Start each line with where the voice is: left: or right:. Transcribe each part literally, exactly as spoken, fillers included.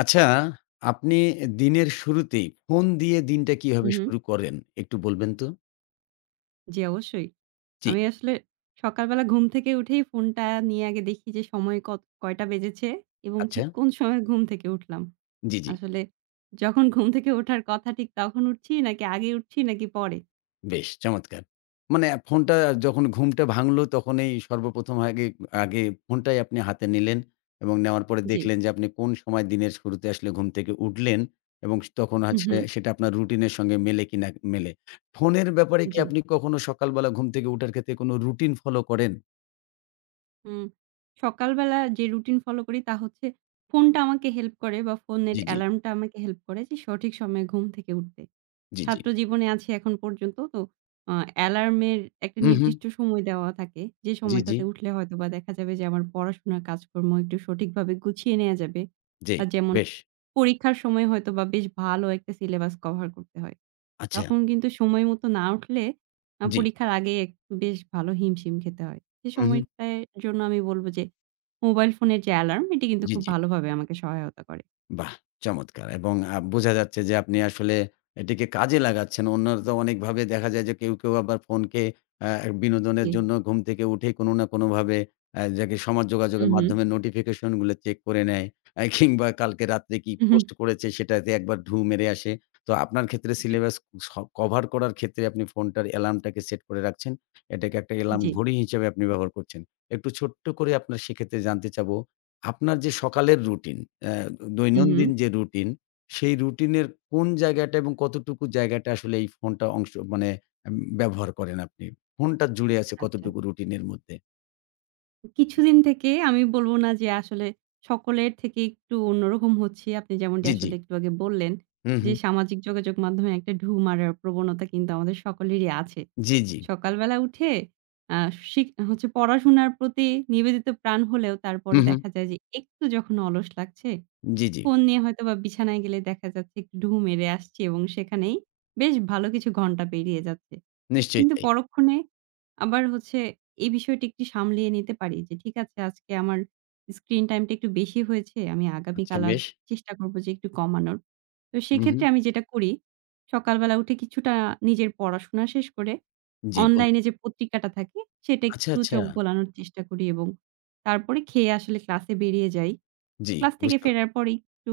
left: আচ্ছা, আপনি দিনের শুরুতেই ফোন দিয়ে দিনটা হুম।
right: হুম,
left: কিভাবে
right: হুম।
left: শুরু করেন একটু বলবেন তো?
right: জি, অবশ্যই।
left: জি।
right: আমি আসলে সকালবেলা ঘুম থেকে উঠেই ফোনটা নিয়ে আগে দেখি যে সময় কত কয়টা বেজেছে এবং
left: আচ্ছা।
right: ঠিক কোন সময় ঘুম থেকে উঠলাম।
left: জি, জি।
right: আসলে যখন ঘুম থেকে ওঠার কথা ঠিক তখন উঠছি নাকি আগে উঠছি নাকি পরে?
left: বেশ চমৎকার। মানে ফোনটা যখন ঘুমটা ভাঙলো তখনই সর্বপ্রথম আগে আগে ফোনটাই আপনি হাতে নিলেন এবং নেওয়ার পরে
right: জি।
left: দেখলেন যে আপনি কোন সময় দিনের শুরুতে আসলে ঘুম থেকে উঠলেন এবং তখন
right: হুম,
left: আসলে
right: হুম।
left: সেটা আপনার রুটিনের সঙ্গে মেলে কিনা মেলে। ফোনের ব্যাপারে কি
right: জি।
left: আপনি কখনো সকালবেলা ঘুম থেকে উঠার ক্ষেত্রে কোনো রুটিন ফলো করেন?
right: হুম। সকালবেলা যে রুটিন ফলো করি তা হচ্ছে ফোনটা আমাকে হেল্প করে বা ফোনের
left: জি, জি।
right: অ্যালার্মটা আমাকে হেল্প করে যে সঠিক সময়ে ঘুম থেকে উঠতে।
left: জি, জি।
right: ছাত্র জীবনে আছি এখন পর্যন্ত তো আ অ্যালার্মের একটা
left: হু, হু।
right: নির্দিষ্ট সময় দেওয়া থাকে। যে
left: জি, জি।
right: সময়টাতে উঠলে হয়তোবা দেখা যাবে যে আমার পড়াশোনার কাজকর্ম একটু সঠিকভাবে গুছিয়ে নেয়া যাবে।
left: জি,
right: আ যেমন
left: বেশ।
right: পরীক্ষার সময় হয়তোবা বেশ ভালো একটা সিলেবাস কভার করতে হয়।
left: আচ্ছা,
right: তখন কিন্তু সময় মতো না উঠলে আ
left: জি।
right: পরীক্ষার আগে একটু বেশ ভালো হিমশিম খেতে হয়। সে
left: হু, হু।
right: সময়টার জন্য আমি বলব যে মোবাইল ফোনের যে অ্যালার্ম এটি কিন্তু
left: জি,
right: খুব
left: জি।
right: ভালোভাবে আমাকে সহায়তা করে।
left: বাহ! চমৎকার এবং আ বোঝা যাচ্ছে যে আপনি আসলে এটিকে কাজে লাগাচ্ছেন। অন্যরা তো অনেকভাবে দেখা যায় যে কেউ, কেউ আবার ফোনকে অ্যা বিনোদনের
right: জি।
left: জন্য ঘুম থেকে উঠেই কোনো না কোনোভাবে অ্যা যাকে সমাজ যোগাযোগের
right: উহু,
left: মাধ্যমে নোটিফিকেশন গুলো চেক করে নেয়। অ্যা কিংবা কালকে রাত্রে কি
right: উহু।
left: পোস্ট করেছে সেটাতে একবার ঢু মেরে আসে। তো আপনার ক্ষেত্রে সিলেবাস স কভার করার ক্ষেত্রে আপনি ফোনটার অ্যালার্মটাকে সেট করে রাখছেন। এটাকে একটা অ্যালার্ম
right: জি।
left: ঘড়ি হিসেবে আপনি ব্যবহার করছেন। একটু ছোট্ট করে আপনার সেক্ষেত্রে জানতে চাবো আপনার যে সকালের রুটিন, অ্যা
right: উহু।
left: দৈনন্দিন যে রুটিন, সেই রুটিনের কোন জায়গাটা এবং কতটুকু জায়গাটা আসলে এই ফোনটা অংশ মানে এম ব্যবহার করেন আপনি? ফোনটা জুড়ে আছে
right: আচ্ছা।
left: কতটুকু রুটিনের মধ্যে?
right: কিছুদিন থেকে আমি বলব না যে আসলে সকলের থেকে একটু অন্যরকম হচ্ছি। আপনি যেমনটি
left: জি, জি।
right: আসলে একটু আগে বললেন
left: হু,
right: যে,
left: হু।
right: সামাজিক যোগাযোগ মাধ্যমে একটা ঢু মারার প্রবণতা কিন্তু আমাদের সকলেরই আছে।
left: জি, জি।
right: সকালবেলা উঠে আ শিক হচ্ছে পড়াশোনার প্রতি নিবেদিত প্রাণ হলেও
left: হু,
right: তারপরে
left: হু।
right: দেখা যায় যে একটু যখন অলস লাগছে,
left: জি, জি।
right: ফোন নিয়ে হয়তোবা বিছানায় গেলে দেখা যাচ্ছে একটু ঢুঁ মেরে আসছি এবং সেখানেই বেশ ভালো কিছু ঘন্টা পেরিয়ে যাচ্ছে।
left: নিশ্চয়ই
right: কিন্তু
left: তাই।
right: পরক্ষণে আবার হচ্ছে এই বিষয়টি একটু সামলিয়ে নিতে পারি যে ঠিক আছে আজকে আমার স্ক্রিন টাইমটা একটু বেশি হয়েছে। আমি
left: আচ্ছা
right: আগামীকাল আর
left: বেশ।
right: চেষ্টা করব যে একটু কমানোর। তো
left: হু, হু।
right: সেক্ষেত্রে আমি যেটা করি সকালবেলা উঠে কিছুটা নিজের পড়াশোনা শেষ করে
left: জি বলুন।
right: অনলাইনে যে পত্রিকাটা থাকে সেটা
left: আচ্ছা,
right: একটু
left: আচ্ছা।
right: চোখ বোলানোর চেষ্টা করি এবং তারপরে খেয়ে আসলে ক্লাসে বেরিয়ে যাই।
left: জি,
right: ক্লাস থেকে
left: বুঝতে পারছি।
right: ফেরার পরে একটু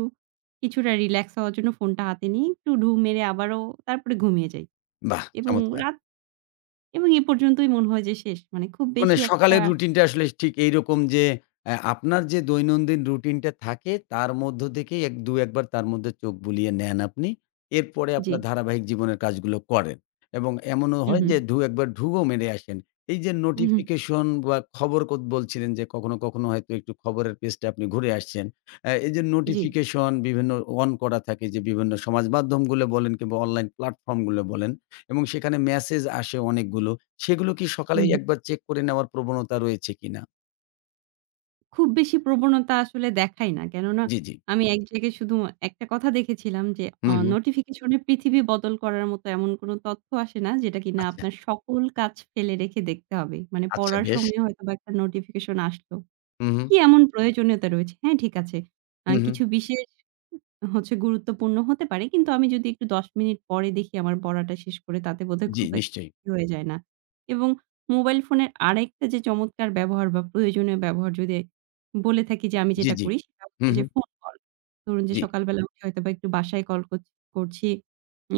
right: কিছুটা রিল্যাক্স হওয়ার জন্য ফোনটা হাতে নিয়ে একটু ঢু মেরে আবারও তারপরে ঘুমিয়ে যাই
left: বাহ!
right: এবং
left: চমৎকার।
right: রাত এবং এ পর্যন্তই মনে হয় যে শেষ। মানে খুব
left: মানে
right: বেশি একটা
left: সকালের রুটিনটা আসলে ঠিক এইরকম যে, অ্যা আপনার যে দৈনন্দিন রুটিনটা থাকে তার মধ্য থেকেই এক এক দুই বার তার মধ্যে চোখ বুলিয়ে নেন আপনি। এরপরে
right: জি।
left: আপনার ধারাবাহিক জীবনের কাজগুলো করেন। এবং এমনও হয়
right: উহু,
left: যে দুই এক বার ঢুকও মেরে আসেন। এই যে
right: উহু,
left: নোটিফিকেশন বা খবর কদ বলছিলেন যে কখনো, কখনো হয়তো একটু খবরের পেজটা আপনি ঘুরে আসছেন। অ্যা এই যে
right: জি,
left: নোটিফিকেশন বিভিন্ন অন করা থাকে যে বিভিন্ন সমাজ মাধ্যমগুলো বলেন কিংবা অনলাইন প্ল্যাটফর্মগুলো বলেন এবং সেখানে মেসেজ আসে অনেকগুলো। সেগুলো কি সকালেই
right: উহু।
left: একবার চেক করে নেওয়ার প্রবণতা রয়েছে কিনা?
right: খুব বেশি প্রবণতা আসলে দেখাই না। কেননা
left: জি, জি।
right: আমি এক জায়গায় শুধু একটা কথা দেখেছিলাম যে অ
left: হুম, হুম।
right: নোটিফিকেশন এ পৃথিবী বদল করার মতো এমন কোন তথ্য আসে না যেটা কিনা
left: আচ্ছা,
right: আপনার সকল কাজ ফেলে রেখে দেখতে হবে। মানে
left: আচ্ছা
right: পড়ার
left: বেশ।
right: সময় হয়তোবা একটা নোটিফিকেশন আসলো।
left: হুম, হুম।
right: কি এমন প্রয়োজনীয়তা রয়েছে? হ্যাঁ, ঠিক আছে। আ
left: হুম, হুম।
right: কিছু বিশেষ হচ্ছে গুরুত্বপূর্ণ হতে পারে। কিন্তু আমি যদি একটু দশ মিনিট পরে দেখি আমার পড়াটা শেষ করে তাতে বোধহয়
left: জি,
right: খুব একটা
left: নিশ্চয়ই।
right: ক্ষতি হয়ে যায় না। এবং মোবাইল ফোনের আরেকটা যে চমৎকার ব্যবহার বা প্রয়োজনীয় ব্যবহার যদি বলে থাকি যে আমি
left: জি,
right: যেটা
left: জি।
right: করি সেটা হচ্ছে
left: হুম,
right: যে
left: হুম।
right: Phone call. ধরুন যে
left: জি।
right: সকালবেলা উঠে হয়তোবা একটু বাসায় কল করছ করছি।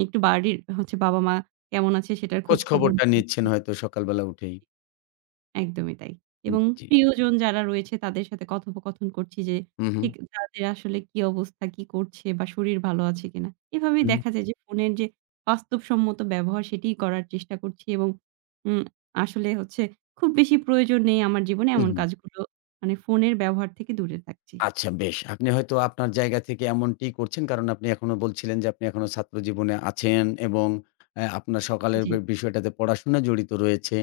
right: একটু বাড়ির হচ্ছে বাবা-মা কেমন আছে সেটার
left: খোঁজ
right: খোঁজখবর
left: খবরটা নিচ্ছেন হয়তো সকালবেলা উঠেই।
right: একদমই তাই। এবং
left: জি, জি।
right: প্রিয়জন যারা রয়েছে তাদের সাথে কথোপকথন করছি যে
left: হুম, হুম।
right: ঠিক তাদের আসলে কি অবস্থা, কি করছে বা শরীর ভালো আছে কিনা। এভাবেই
left: হুম, হুম।
right: দেখা যায় যে ফোনের যে বাস্তবসম্মত ব্যবহার সেটিই করার চেষ্টা করছি এবং উম আসলে হচ্ছে খুব বেশি প্রয়োজন নেই আমার জীবনে
left: হুম,
right: এমন
left: হুম।
right: কাজগুলো মানে ফোনের ব্যবহার থেকে দূরে থাকছি।
left: আচ্ছা বেশ। আপনি হয়তো আপনার জায়গা থেকে এমনটিই করছেন। কারণ আপনি এখনো বলছিলেন যে আপনি এখনো ছাত্র জীবনে আছেন এবং অ্যা আপনার সকালের
right: জি।
left: বে বিষয়টাতে পড়াশোনা জড়িত রয়েছে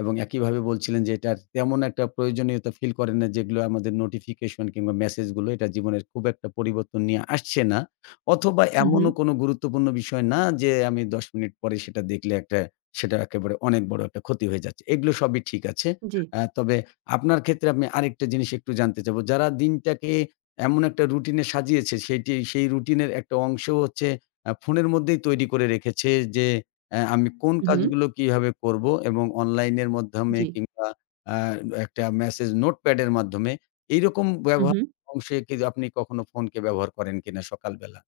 left: এবং একইভাবে বলছিলেন যে এটার তেমন একটা প্রয়োজনীয়তা ফিল করেন না যেগুলো আমাদের নোটিফিকেশন কিংবা মেসেজগুলো এটা জীবনের খুব একটা পরিবর্তন নিয়ে আসছে না। অথবা
right: হু, হু।
left: এমনও কোনো গুরুত্বপূর্ণ বিষয় না যে আমি দশ মিনিট পরে সেটা দেখলে একটা সেটা একেবারে অনেক বড় একটা ক্ষতি হয়ে যাচ্ছে। এগুলো সবই ঠিক আছে।
right: জি।
left: অ্যা তবে আপনার ক্ষেত্রে আমি আরেকটা জিনিস একটু জানতে চাবো। যারা দিনটাকে এমন একটা রুটিনে সাজিয়েছে সেটি সেই রুটিনের একটা অংশ হচ্ছে আ ফোনের মধ্যেই তৈরি করে রেখেছে যে অ্যা আমি কোন
right: হু, হু।
left: কাজগুলো কিভাবে করব এবং অনলাইনের মাধ্যমে
right: জি।
left: কিংবা আ একটা মেসেজ নোটপ্যাডের মাধ্যমে এইরকম
right: হু, হু।
left: ব্যবহার অংশে কি আপনি কখনো ফোনকে ব্যবহার করেন কিনা সকালবেলা?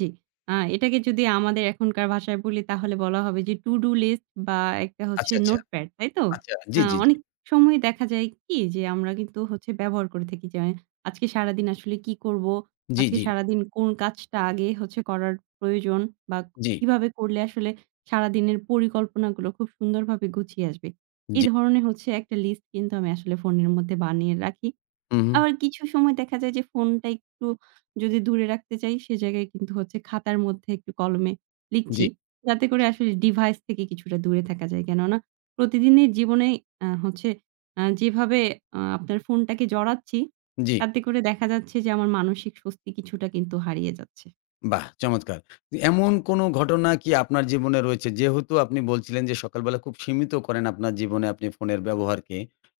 right: জি। আ এটাকে যদি আমাদের এখনকার ভাষায় বলি তাহলে বলা হবে যে to do list বা একটা হচ্ছে
left: আচ্ছা, আচ্ছা,
right: নোটপ্যাড, তাই তো?
left: আচ্ছা। জি,
right: আ
left: জি, জি।
right: অনেক সময় দেখা যায় কি যে আমরা কিন্তু হচ্ছে ব্যবহার করে থাকি যে আজকে সারাদিন আসলে কি করব?
left: জি,
right: আজকে
left: জি,
right: সারাদিন কোন কাজটা আগে হচ্ছে করার প্রয়োজন বা
left: জি,
right: কিভাবে করলে আসলে সারাদিনের পরিকল্পনাগুলো খুব সুন্দরভাবে গুছিয়ে আসবে। এই
left: জি।
right: ধরনের হচ্ছে একটা লিস্ট কিন্তু আমি আসলে ফোনের মধ্যে বানিয়ে রাখি।
left: হুম, হুম।
right: আবার কিছু সময় দেখা যায় যে ফোনটা একটু যদি দূরে রাখতে চাই, সে জায়গায় কিন্তু হচ্ছে খাতার মধ্যে একটু কলমে লিখছি।
left: জি।
right: যাতে করে
left: আচ্ছা, আচ্ছা।
right: আসলে ডিভাইস থেকে কিছুটা দূরে থাকা যায়। কেননা প্রতিদিনের জীবনে আ হচ্ছে আ যেভাবে আ আপনার ফোনটাকে জড়াচ্ছি,
left: জি।
right: তাতে করে দেখা যাচ্ছে যে আমার মানসিক স্বস্তি কিছুটা কিন্তু হারিয়ে যাচ্ছে।
left: বাহ! চমৎকার। এমন কোনো ঘটনা কি আপনার জীবনে রয়েছে? যেহেতু আপনি বলছিলেন যে সকালবেলা খুব সীমিত করেন আপনার জীবনে আপনি ফোনের ব্যবহারকে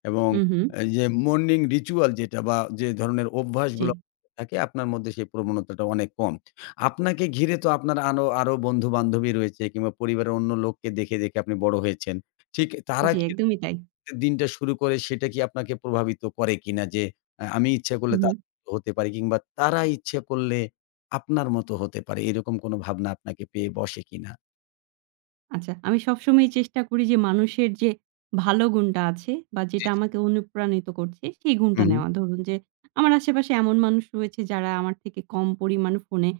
left: এবং
right: হু, হু।
left: এই যে মর্নিং রিচুয়াল যেটা বা যে ধরনের
right: জি,
left: অভ্যাসগুলো থাকে আপনার মধ্যে সেই প্রবণতাটা অনেক কম। আপনাকে ঘিরে তো আপনার আনো আরো বন্ধু-বান্ধবী রয়েছে কিংবা পরিবারের অন্য লোককে দেখে, দেখে আপনি বড় হয়েছেন। ঠিক তারা
right: জি
left: কি
right: একদমই তাই।
left: দিনটা শুরু করে সেটা কি আপনাকে প্রভাবিত করে কিনা? যে আ আমি ইচ্ছা
right: হু,
left: করলে
right: হু।
left: তার মতো হতে পারি কিংবা তারা ইচ্ছে করলে আপনার মতো হতে পারে। এরকম কোনো ভাবনা আপনাকে পেয়ে বসে কিনা?
right: আচ্ছা, আমি সবসময়ই চেষ্টা করি যে মানুষের যে ভালো গুণটা আছে বা
left: জি।
right: যেটা আমাকে অনুপ্রাণিত করছে সেই
left: হু,
right: গুণটা
left: হু।
right: নেওয়া। ধরুন যে আমার আশেপাশে এমন মানুষ রয়েছে যারা আমার থেকে কম পরিমাণ ফোনে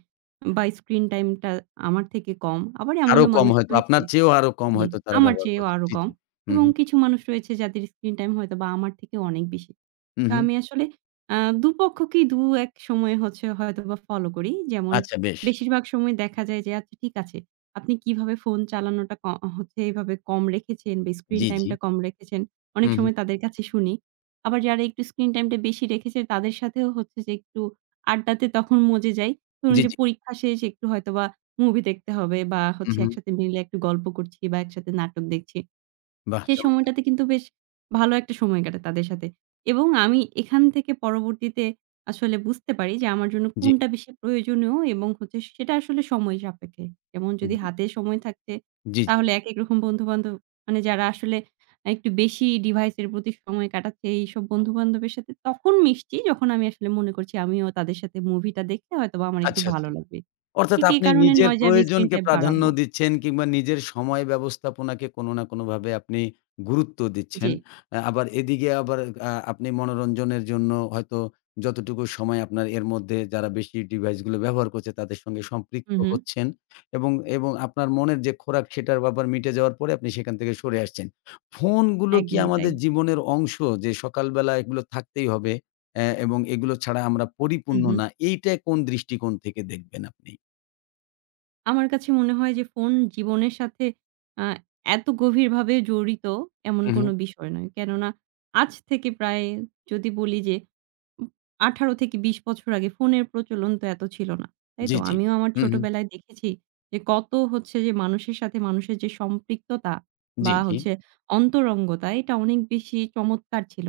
right: বা স্ক্রিন টাইমটা আমার থেকে কম। আবার
left: আরো
right: এমনও
left: কম
right: মানুষ
left: হয়তো
right: রয়েছে
left: আপনার চেয়েও আরো কম
right: জি,
left: হয়তো তারা
right: আমার
left: ব্যবহার
right: চেয়েও
left: করছে।
right: আরো
left: জি,
right: কম
left: জি। হু,
right: এবং
left: হু,
right: কিছু মানুষ রয়েছে যাদের স্ক্রিন টাইম হয়তোবা আমার থেকে অনেক বেশি।
left: হু,
right: তো
left: হু।
right: আমি আসলে আ দুপক্ষকেই দু এক সময়ে হচ্ছে হয়তোবা ফলো করি। যেমন
left: আচ্ছা বেশ।
right: বেশিরভাগ সময় দেখা যায় যে আচ্ছা ঠিক আছে। আপনি কিভাবে ফোন চালানোটা ক হচ্ছে এভাবে কম রেখেছেন বা স্ক্রিন
left: জি, জি।
right: টাইমটা কম রেখেছেন।
left: হু,
right: অনেক
left: হু।
right: সময় তাদের কাছে শুনি। আবার যারা একটু স্ক্রিন টাইমটা বেশি রেখেছে তাদের সাথেও হচ্ছে যে একটু আড্ডাতে তখন মজে যাই। ধরুন
left: জি,
right: যে
left: জি।
right: পরীক্ষা শেষ একটু হয়তোবা মুভি দেখতে হবে বা
left: হু,
right: হচ্ছে
left: হু।
right: একসাথে মিলে একটু গল্প করছি বা একসাথে নাটক দেখছি।
left: বাহ!
right: সেই
left: চমৎকার।
right: সময়টাতে কিন্তু বেশ ভালো একটা সময় কাটে তাদের সাথে। এবং আমি এখান থেকে পরবর্তীতে আসলে বুঝতে পারি যে আমার জন্য
left: জি,
right: কোনটা বেশি প্রয়োজনীয় এবং হচ্ছে সেটা আসলে সময় সাপেক্ষে। যেমন যদি হাতে সময় থাকছে
left: জি, জি।
right: তাহলে একেক রকম বন্ধু-বান্ধব মানে যারা আসলে একটু বেশি ডিভাইসের প্রতি সময় কাটাচ্ছে এইসব বন্ধু-বান্ধবের সাথে তখন মিশছি যখন আমি আসলে মনে করছি আমিও তাদের সাথে মুভিটা দেখলে হয়তোবা আমার একটু
left: আচ্ছা,
right: ভালো
left: আচ্ছা।
right: লাগবে।
left: অর্থাৎ
right: ঠিক এই
left: আপনি
right: কারণে
left: নিজের
right: নয় যে আমি স্ক্রিন
left: প্রয়োজনকে
right: টাইম
left: প্রাধান্য
right: বাড়াবো।
left: দিচ্ছেন কিংবা নিজের সময় ব্যবস্থাপনাকে কোনো না কোনোভাবে আপনি গুরুত্ব
right: জি।
left: দিচ্ছেন। আ আবার এদিকে আবার আ আপনি মনোরঞ্জনের জন্য হয়তো যতটুকু সময় আপনার এর মধ্যে যারা বেশি ডিভাইসগুলো ব্যবহার করছে তাদের সঙ্গে
right: হু,
left: সম্পৃক্ত
right: হু।
left: হচ্ছেন এবং, এবং আপনার মনের যে খোরাক সেটার ব্যাপার মিটে যাওয়ার পরে আপনি সেখান থেকে সরে আসছেন। ফোনগুলো কি
right: একদমই তাই।
left: আমাদের জীবনের অংশ যে সকালবেলা এগুলো থাকতেই হবে অ্যা এবং এগুলো ছাড়া আমরা
right: হু,
left: পরিপূর্ণ
right: হু।
left: না, এইটা কোন দৃষ্টিকোণ থেকে দেখবেন আপনি?
right: আমার কাছে মনে হয় যে ফোন জীবনের সাথে আ এত গভীরভাবে জড়িত এমন
left: হু, হু।
right: কোনো বিষয় নয়। কেননা আজ থেকে প্রায় যদি বলি যে উম আঠারো থেকে বিশ বছর আগে ফোনের প্রচলন তো এত ছিল না। তাই
left: জি,
right: তো?
left: জি।
right: আমিও আমার
left: হু, হু।
right: ছোটবেলায় দেখেছি যে কত হচ্ছে যে মানুষের সাথে মানুষের যে সম্পৃক্ততা
left: জি,
right: বা
left: জি।
right: হচ্ছে অন্তরঙ্গতা এটা অনেক বেশি চমৎকার ছিল।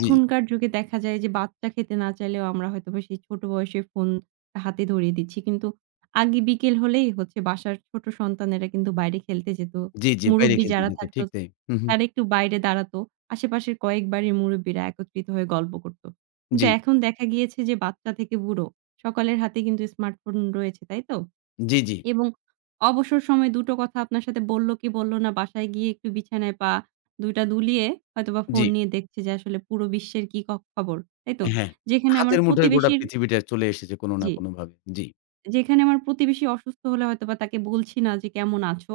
left: জি,
right: যুগে দেখা যায় যে বাচ্চা খেতে না চাইলেও আমরা হয়তোবা সেই ছোট বয়সে ফোন হাতে ধরিয়ে দিচ্ছি। কিন্তু আগে বিকেল হলেই হচ্ছে বাসার ছোট সন্তানেরা কিন্তু বাইরে খেলতে যেত।
left: জি, জি। বাইরে
right: মুরুব্বি
left: খেলতে
right: যারা
left: যেত।
right: থাকতো
left: ঠিক তাই। হু, হু।
right: তারা একটু বাইরে দাঁড়াতো। আশেপাশের কয়েক বাড়ির মুরুব্বিরা একত্রিত হয়ে গল্প করত। কিন্তু
left: জি,
right: এখন দেখা গিয়েছে যে বাচ্চা থেকে বুড়ো সকলের হাতে কিন্তু স্মার্টফোন রয়েছে, তাই তো?
left: জি, জি,
right: এবং অবসর সময়ে দুটো কথা আপনার সাথে বলল কি বলল না, বাসায় গিয়ে একটু বিছানায় পা দু টা দুলিয়ে হয়তোবা ফোন
left: জি।
right: নিয়ে দেখছে যে আসলে পুরো বিশ্বের কি ক খবর, তাই তো?
left: হ্যাঁ।
right: যেখানে আমার
left: হাতের মুঠোয় গোটা
right: প্রতিবেশীর
left: পৃথিবীটা চলে এসেছে কোন না
right: জি।
left: কোনভাবে। জি,
right: যেখানে আমার প্রতিবেশী অসুস্থ হলে হয়তোবা তাকে বলছি না যে কেমন আছো?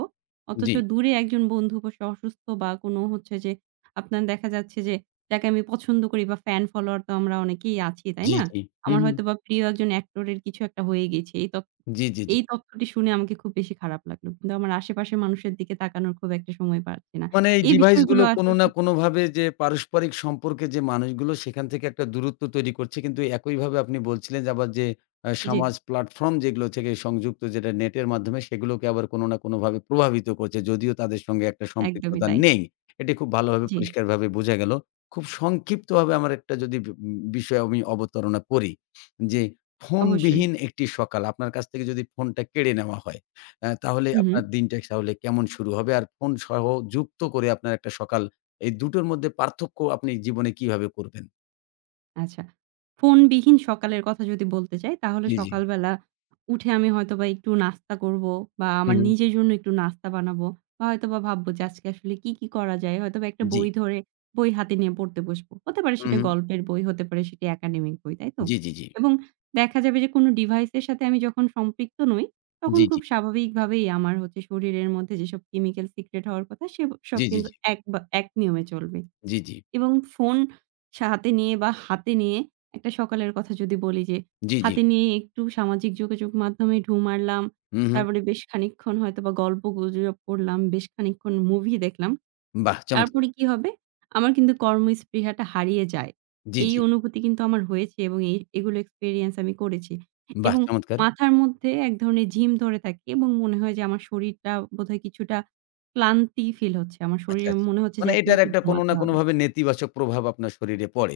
right: অথচ
left: জি,
right: দূরে একজন বন্ধু বসে অসুস্থ বা কোনো হচ্ছে যে আপনার দেখা যাচ্ছে যে যাকে আমি পছন্দ করি বা ফ্যান ফলোয়ার তো আমরা অনেকেই আছি, তাই
left: জি,
right: না?
left: জি। হু,
right: আমার
left: হু।
right: হয়তোবা প্রিয় একজন অ্যাক্টর এর কিছু একটা হয়ে গেছে। এই তথ্য
left: জি, জি, জি।
right: এই তথ্যটি শুনে আমাকে খুব বেশি খারাপ লাগলো। কিন্তু আমার আশেপাশের মানুষের দিকে তাকানোর খুব একটা সময় পাচ্ছি না।
left: মানে এই
right: এই
left: ডিভাইস
right: বিষয়গুলো
left: গুলো কোনো
right: আসলে
left: না কোনোভাবে যে পারস্পরিক সম্পর্কে যে মানুষগুলো সেখান থেকে একটা দূরত্ব তৈরি করছে। কিন্তু একইভাবে আপনি বলছিলেন যে আবার যে আ
right: জি,
left: সমাজ প্ল্যাটফর্ম যেগুলো থেকে সংযুক্ত যেটা নেটের মাধ্যমে সেগুলোকে আবার কোনো না কোনোভাবে প্রভাবিত করছে। যদিও তাদের সঙ্গে একটা
right: একদমই
left: সম্পৃক্ততা
right: তাই।
left: নেই। এটি খুব ভালোভাবে
right: জি,
left: পরিষ্কারভাবে বোঝা গেল। খুব সংক্ষিপ্তভাবে আমার একটা যদি বি বিষয় আমি অবতারণা করি যে
right: অবশ্যই।
left: ফোনবিহীন একটি সকাল আপনার কাছ থেকে যদি ফোনটা কেড়ে নেওয়া হয়। অ্যা তাহলে
right: হু, হু।
left: আপনার দিনটা তাহলে কেমন শুরু হবে? আর ফোন সহ যুক্ত করে আপনার একটা সকাল, এই দুটোর মধ্যে পার্থক্য আপনি জীবনে কিভাবে করবেন?
right: আচ্ছা। ফোনবিহীন সকালের কথা যদি বলতে চাই, তাহলে
left: জি, জি।
right: সকালবেলা উঠে আমি হয়তোবা একটু নাস্তা করবো বা
left: হু,
right: আমার
left: হু।
right: নিজের জন্য একটু নাস্তা বানাবো বা হয়তোবা ভাববো যে আজকে আসলে কি, কি করা যায়? হয়তোবা একটা
left: জি।
right: বই ধরে বই হাতে নিয়ে পড়তে বসবো। হতে পারে
left: হু,
right: সেটা
left: হু।
right: গল্পের বই, হতে পারে সেটি একাডেমিক বই, তাই তো?
left: জি, জি, জি।
right: এবং দেখা যাবে যে কোনো ডিভাইসের সাথে আমি যখন সম্পৃক্ত নই, তখন
left: জি,
right: খুব
left: জি।
right: স্বাভাবিকভাবেই আমার হচ্ছে শরীরের মধ্যে যেসব কেমিক্যাল সিক্রেট হওয়ার কথা, সেব সব
left: জি, জি,
right: কিন্তু
left: জি।
right: এক বা এক নিয়মে চলবে।
left: জি, জি।
right: এবং ফোন সা হাতে নিয়ে বা হাতে নিয়ে একটা সকালের কথা যদি বলি যে,
left: জি, জি।
right: হাতে নিয়ে একটু সামাজিক যোগাযোগ মাধ্যমে ঢুঁ মারলাম।
left: হু, হু।
right: তারপরে বেশ খানিকক্ষণ হয়তোবা গল্পগুজব করলাম, বেশ খানিকক্ষণ মুভি দেখলাম।
left: বাহ! চমৎকার।
right: তারপরে কি হবে? আমার কিন্তু কর্মস্পৃহাটা হারিয়ে যায়।
left: জি,
right: এই
left: জি।
right: অনুভূতি কিন্তু আমার হয়েছে এবং এই এগুলো এক্সপেরিয়েন্স আমি করেছি।
left: বাহ!
right: এবং
left: চমৎকার।
right: মাথার মধ্যে এক ধরনের ঝিম ধরে থাকে এবং মনে হয় যে আমার শরীরটা বোধহয় কিছুটা ক্লান্তি ফিল হচ্ছে। আমার
left: আচ্ছা,
right: শরীরে
left: আচ্ছা।
right: মনে হচ্ছে যে
left: মানে
right: এখন
left: এটার
right: একটু
left: একটা কোনো
right: ঘুমাতে
left: না
right: হবে।
left: কোনোভাবে নেতিবাচক প্রভাব আপনার শরীরে পড়ে।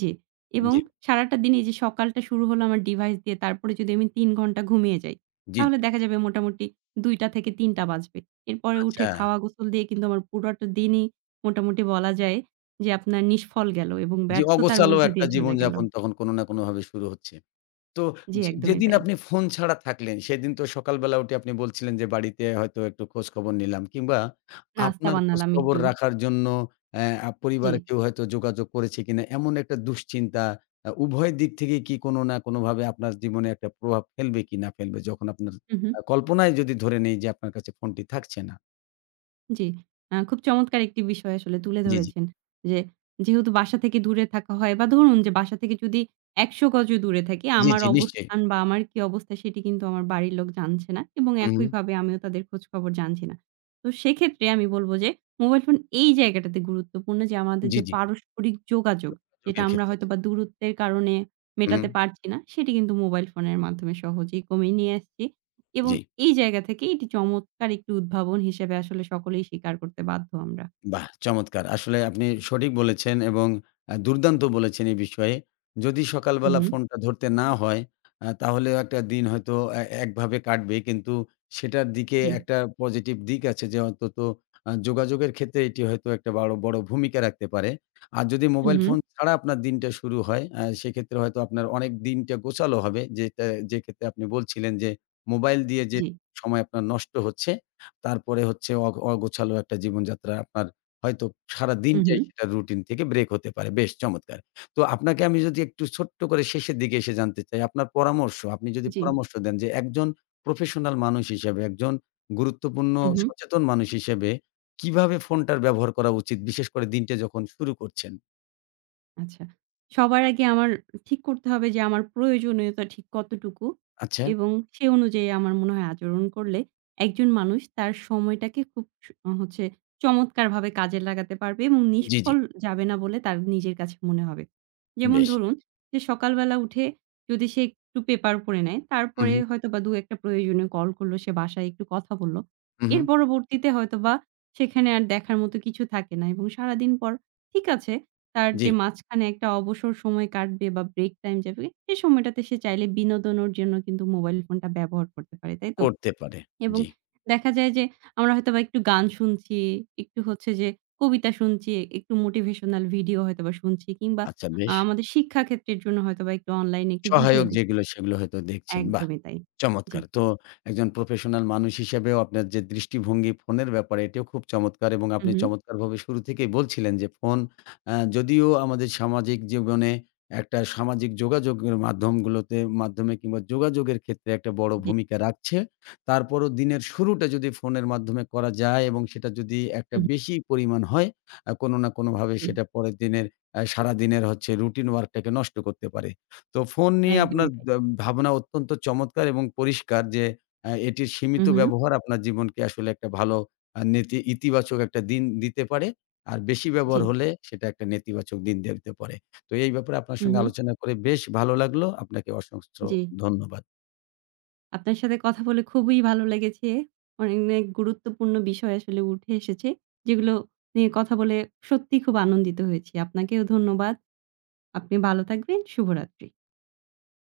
right: জি। এবং
left: জি,
right: সারাটা দিন এই যে সকালটা শুরু হলো আমার ডিভাইস দিয়ে, তারপরে যদি আমি তিন ঘন্টা ঘুমিয়ে যাই,
left: জি,
right: তাহলে
left: জি।
right: দেখা যাবে মোটামুটি দুটো থেকে তিনটে বাজবে। এরপরে উঠে
left: আচ্ছা।
right: খাওয়া গোসল দিয়ে কিন্তু আমার পুরোটা দিনই মোটামুটি বলা যায় যে আপনার নিষ্ফল গেল এবং
left: জি,
right: ব্যর্থতার
left: অগোছালো
right: মধ্যে
left: একটা
right: দিয়ে চলে গেল।
left: জীবনযাপন তখন কোনো না কোনোভাবে শুরু হচ্ছে। তো
right: জি,
left: যে
right: একদমই
left: যেদিন
right: তাই।
left: আপনি ফোন ছাড়া থাকলেন, সেদিন তো সকালবেলা উঠে আপনি বলছিলেন যে, বাড়িতে হয়তো একটু খোঁজখবর নিলাম কিংবা
right: নাস্তা
left: আপনার
right: বানালাম
left: খোঁজখবর
right: একটু।
left: রাখার জন্য অ্যা আ
right: জি।
left: পরিবারে কেউ হয়তো যোগাযোগ করেছে কিনা এমন একটা দুশ্চিন্তা আ উভয় দিক থেকে কি কোনো না কোনোভাবে আপনার জীবনে একটা প্রভাব ফেলবে কি না ফেলবে? যখন আপনার
right: হু, হু।
left: আ কল্পনায় যদি ধরে নেই যে, আপনার কাছে ফোনটি থাকছে না।
right: জি। আ খুব চমৎকার একটি বিষয় আসলে তুলে
left: জি, জি।
right: ধরেছেন। যে যেহেতু বাসা থেকে দূরে থাকা হয় বা ধরুন যে বাসা থেকে যদি একশো গজও দূরে থাকি
left: জি,
right: আমার
left: জি নিশ্চয়ই।
right: অবস্থান বা আমার কি অবস্থা সেটি কিন্তু আমার বাড়ির লোক জানছে না এবং
left: হুম,
right: একইভাবে আমিও তাদের খোঁজখবর জানছি না। তো সেক্ষেত্রে আমি বলব যে মোবাইল ফোন এই জায়গাটাতে গুরুত্বপূর্ণ যে আমাদের
left: জি,
right: যে
left: জি।
right: পারস্পরিক যোগাযোগ যেটা
left: যোগাযোগের
right: আমরা
left: ক্ষেত্রে।
right: হয়তোবা দূরত্বের কারণে
left: হুম,
right: মেটাতে পারছি না, সেটি কিন্তু মোবাইল ফোনের মাধ্যমে সহজেই কমিয়ে নিয়ে আসছি। এবং
left: জি।
right: এই জায়গা থেকে এটি চমৎকার একটি উদ্ভাবন হিসেবে আসলে সকলেই স্বীকার করতে বাধ্য আমরা।
left: বাহ! চমৎকার। আসলে আপনি সঠিক বলেছেন এবং আ দুর্দান্ত বলেছেন এই বিষয়ে। যদি
right: হু,
left: সকালবেলা
right: হু।
left: ফোনটা ধরতে না হয়, আ তাহলেও একটা দিন হয়তো এ একভাবে কাটবে। কিন্তু সেটার দিকে
right: জি।
left: একটা পজিটিভ দিক আছে যে অন্তত আ যোগাযোগের ক্ষেত্রে এটি হয়তো একটা বাড় বড় ভূমিকা রাখতে পারে। আর যদি
right: হু,
left: মোবাইল
right: হু।
left: ফোন ছাড়া আপনার দিনটা শুরু হয়, আ সেক্ষেত্রে হয়তো আপনার অনেক দিনটা গোছালো হবে। যেটা যে ক্ষেত্রে আপনি বলছিলেন যে মোবাইল দিয়ে যে
right: জি।
left: সময় আপনার নষ্ট হচ্ছে, তারপরে হচ্ছে অগ অগোছালো একটা জীবনযাত্রা আপনার হয়তো
right: হু, হু।
left: সারাদিনটাই সেটা রুটিন থেকে ব্রেক হতে পারে। বেশ চমৎকার! তো আপনাকে আমি যদি একটু ছোট্ট করে শেষের দিকে এসে জানতে চাই, আপনার পরামর্শ, আপনি যদি
right: জি।
left: পরামর্শ দেন যে একজন প্রফেশনাল মানুষ হিসেবে, একজন গুরুত্বপূর্ণ
right: হু, হু।
left: সচেতন মানুষ হিসেবে কিভাবে ফোনটার ব্যবহার করা উচিত? বিশেষ করে দিনটা যখন শুরু করছেন?
right: আচ্ছা। সবার আগে আমার ঠিক করতে হবে যে আমার প্রয়োজনীয়তা ঠিক কতটুকু
left: আচ্ছা,
right: এবং সে অনুযায়ী আমার মনে হয় আচরণ করলে একজন মানুষ তার সময়টাকে খুব স হচ্ছে চমৎকারভাবে কাজে লাগাতে পারবে এবং
left: জি, জি,
right: নিষ্ফল যাবে না বলে তার নিজের কাছে মনে হবে। যেমন
left: বেশ।
right: ধরুন যে সকালবেলা উঠে যদি সে একটু পেপার পড়ে নেয়,
left: হু,
right: তারপরে
left: হু,
right: হয়তোবা দুই এক টা প্রয়োজনীয় কল করলো, সে বাসায় একটু কথা বলল।
left: হু, হু,
right: এর পরবর্তীতে হয়তোবা সেখানে আর দেখার মতো কিছু থাকে না এবং সারাদিন পর ঠিক আছে তার
left: জি,
right: যে মাঝখানে একটা অবসর সময় কাটবে বা ব্রেক টাইম যাবে, সে সময়টাতে সে চাইলে বিনোদনের জন্য কিন্তু মোবাইল ফোনটা ব্যবহার করতে পারে, তাই তো?
left: করতে পারে।
right: এবং
left: জি,
right: দেখা যায় যে আমরা হয়তোবা একটু গান শুনছি, একটু হচ্ছে যে কবিতা শুনছি, একটু মোটিভেশনাল ভিডিও হয়তোবা শুনছি কিংবা
left: আচ্ছা
right: আ
left: বেশ।
right: আমাদের শিক্ষা ক্ষেত্রের জন্য হয়তোবা একটু অনলাইনে একটু ভিডিও
left: সহায়ক
right: দেখ
left: যেগুলো সেগুলো হয়তো দেখছেন। বাহ!
right: একদমই তাই। জি।
left: চমৎকার। তো একজন প্রফেশনাল মানুষ হিসেবেও আপনার যে দৃষ্টিভঙ্গি ফোনের ব্যাপারে এটিও খুব চমৎকার এবং
right: হু,
left: আপনি
right: হু।
left: চমৎকারভাবে শুরু থেকেই বলছিলেন যে ফোন আ যদিও আমাদের সামাজিক জীবনে একটা সামাজিক যোগাযোগের মাধ্যমগুলোতে মাধ্যমে কিংবা যোগাযোগের ক্ষেত্রে একটা বড়
right: জি,
left: ভূমিকা রাখছে। তারপরও দিনের শুরুটা যদি ফোনের মাধ্যমে করা যায় এবং সেটা যদি একটা
right: হু, হু।
left: বেশি পরিমাণ হয়, আ কোনো না কোনোভাবে
right: জি,
left: সেটা পরের দিনের আ সারাদিনের হচ্ছে রুটিন ওয়ার্কটাকে নষ্ট করতে পারে। তো ফোন নিয়ে
right: একদমই
left: আপনার
right: তাই।
left: দা ভাবনা অত্যন্ত চমৎকার এবং পরিষ্কার যে অ্যা এটির
right: হু,
left: সীমিত
right: হু।
left: ব্যবহার আপনার জীবনকে আসলে একটা ভালো আ নেতি ইতিবাচক একটা দিন দিতে পারে। আর বেশি
right: জি,
left: ব্যবহার হলে সেটা একটা নেতিবাচক দিন দিতে পারে। তো এই ব্যাপারে আপনার
right: হু,
left: সঙ্গে
right: হু।
left: আলোচনা করে বেশ ভালো লাগলো। আপনাকে অসংখ্য
right: জি।
left: ধন্যবাদ।
right: আপনার সাথে কথা বলে খুবই ভালো লেগেছে। অনেক অনেক গুরুত্বপূর্ণ বিষয় আসলে উঠে এসেছে, যেগুলো নিয়ে কথা বলে সত্যিই খুব আনন্দিত হয়েছি। আপনাকেও ধন্যবাদ। আপনি ভালো থাকবেন। শুভরাত্রি।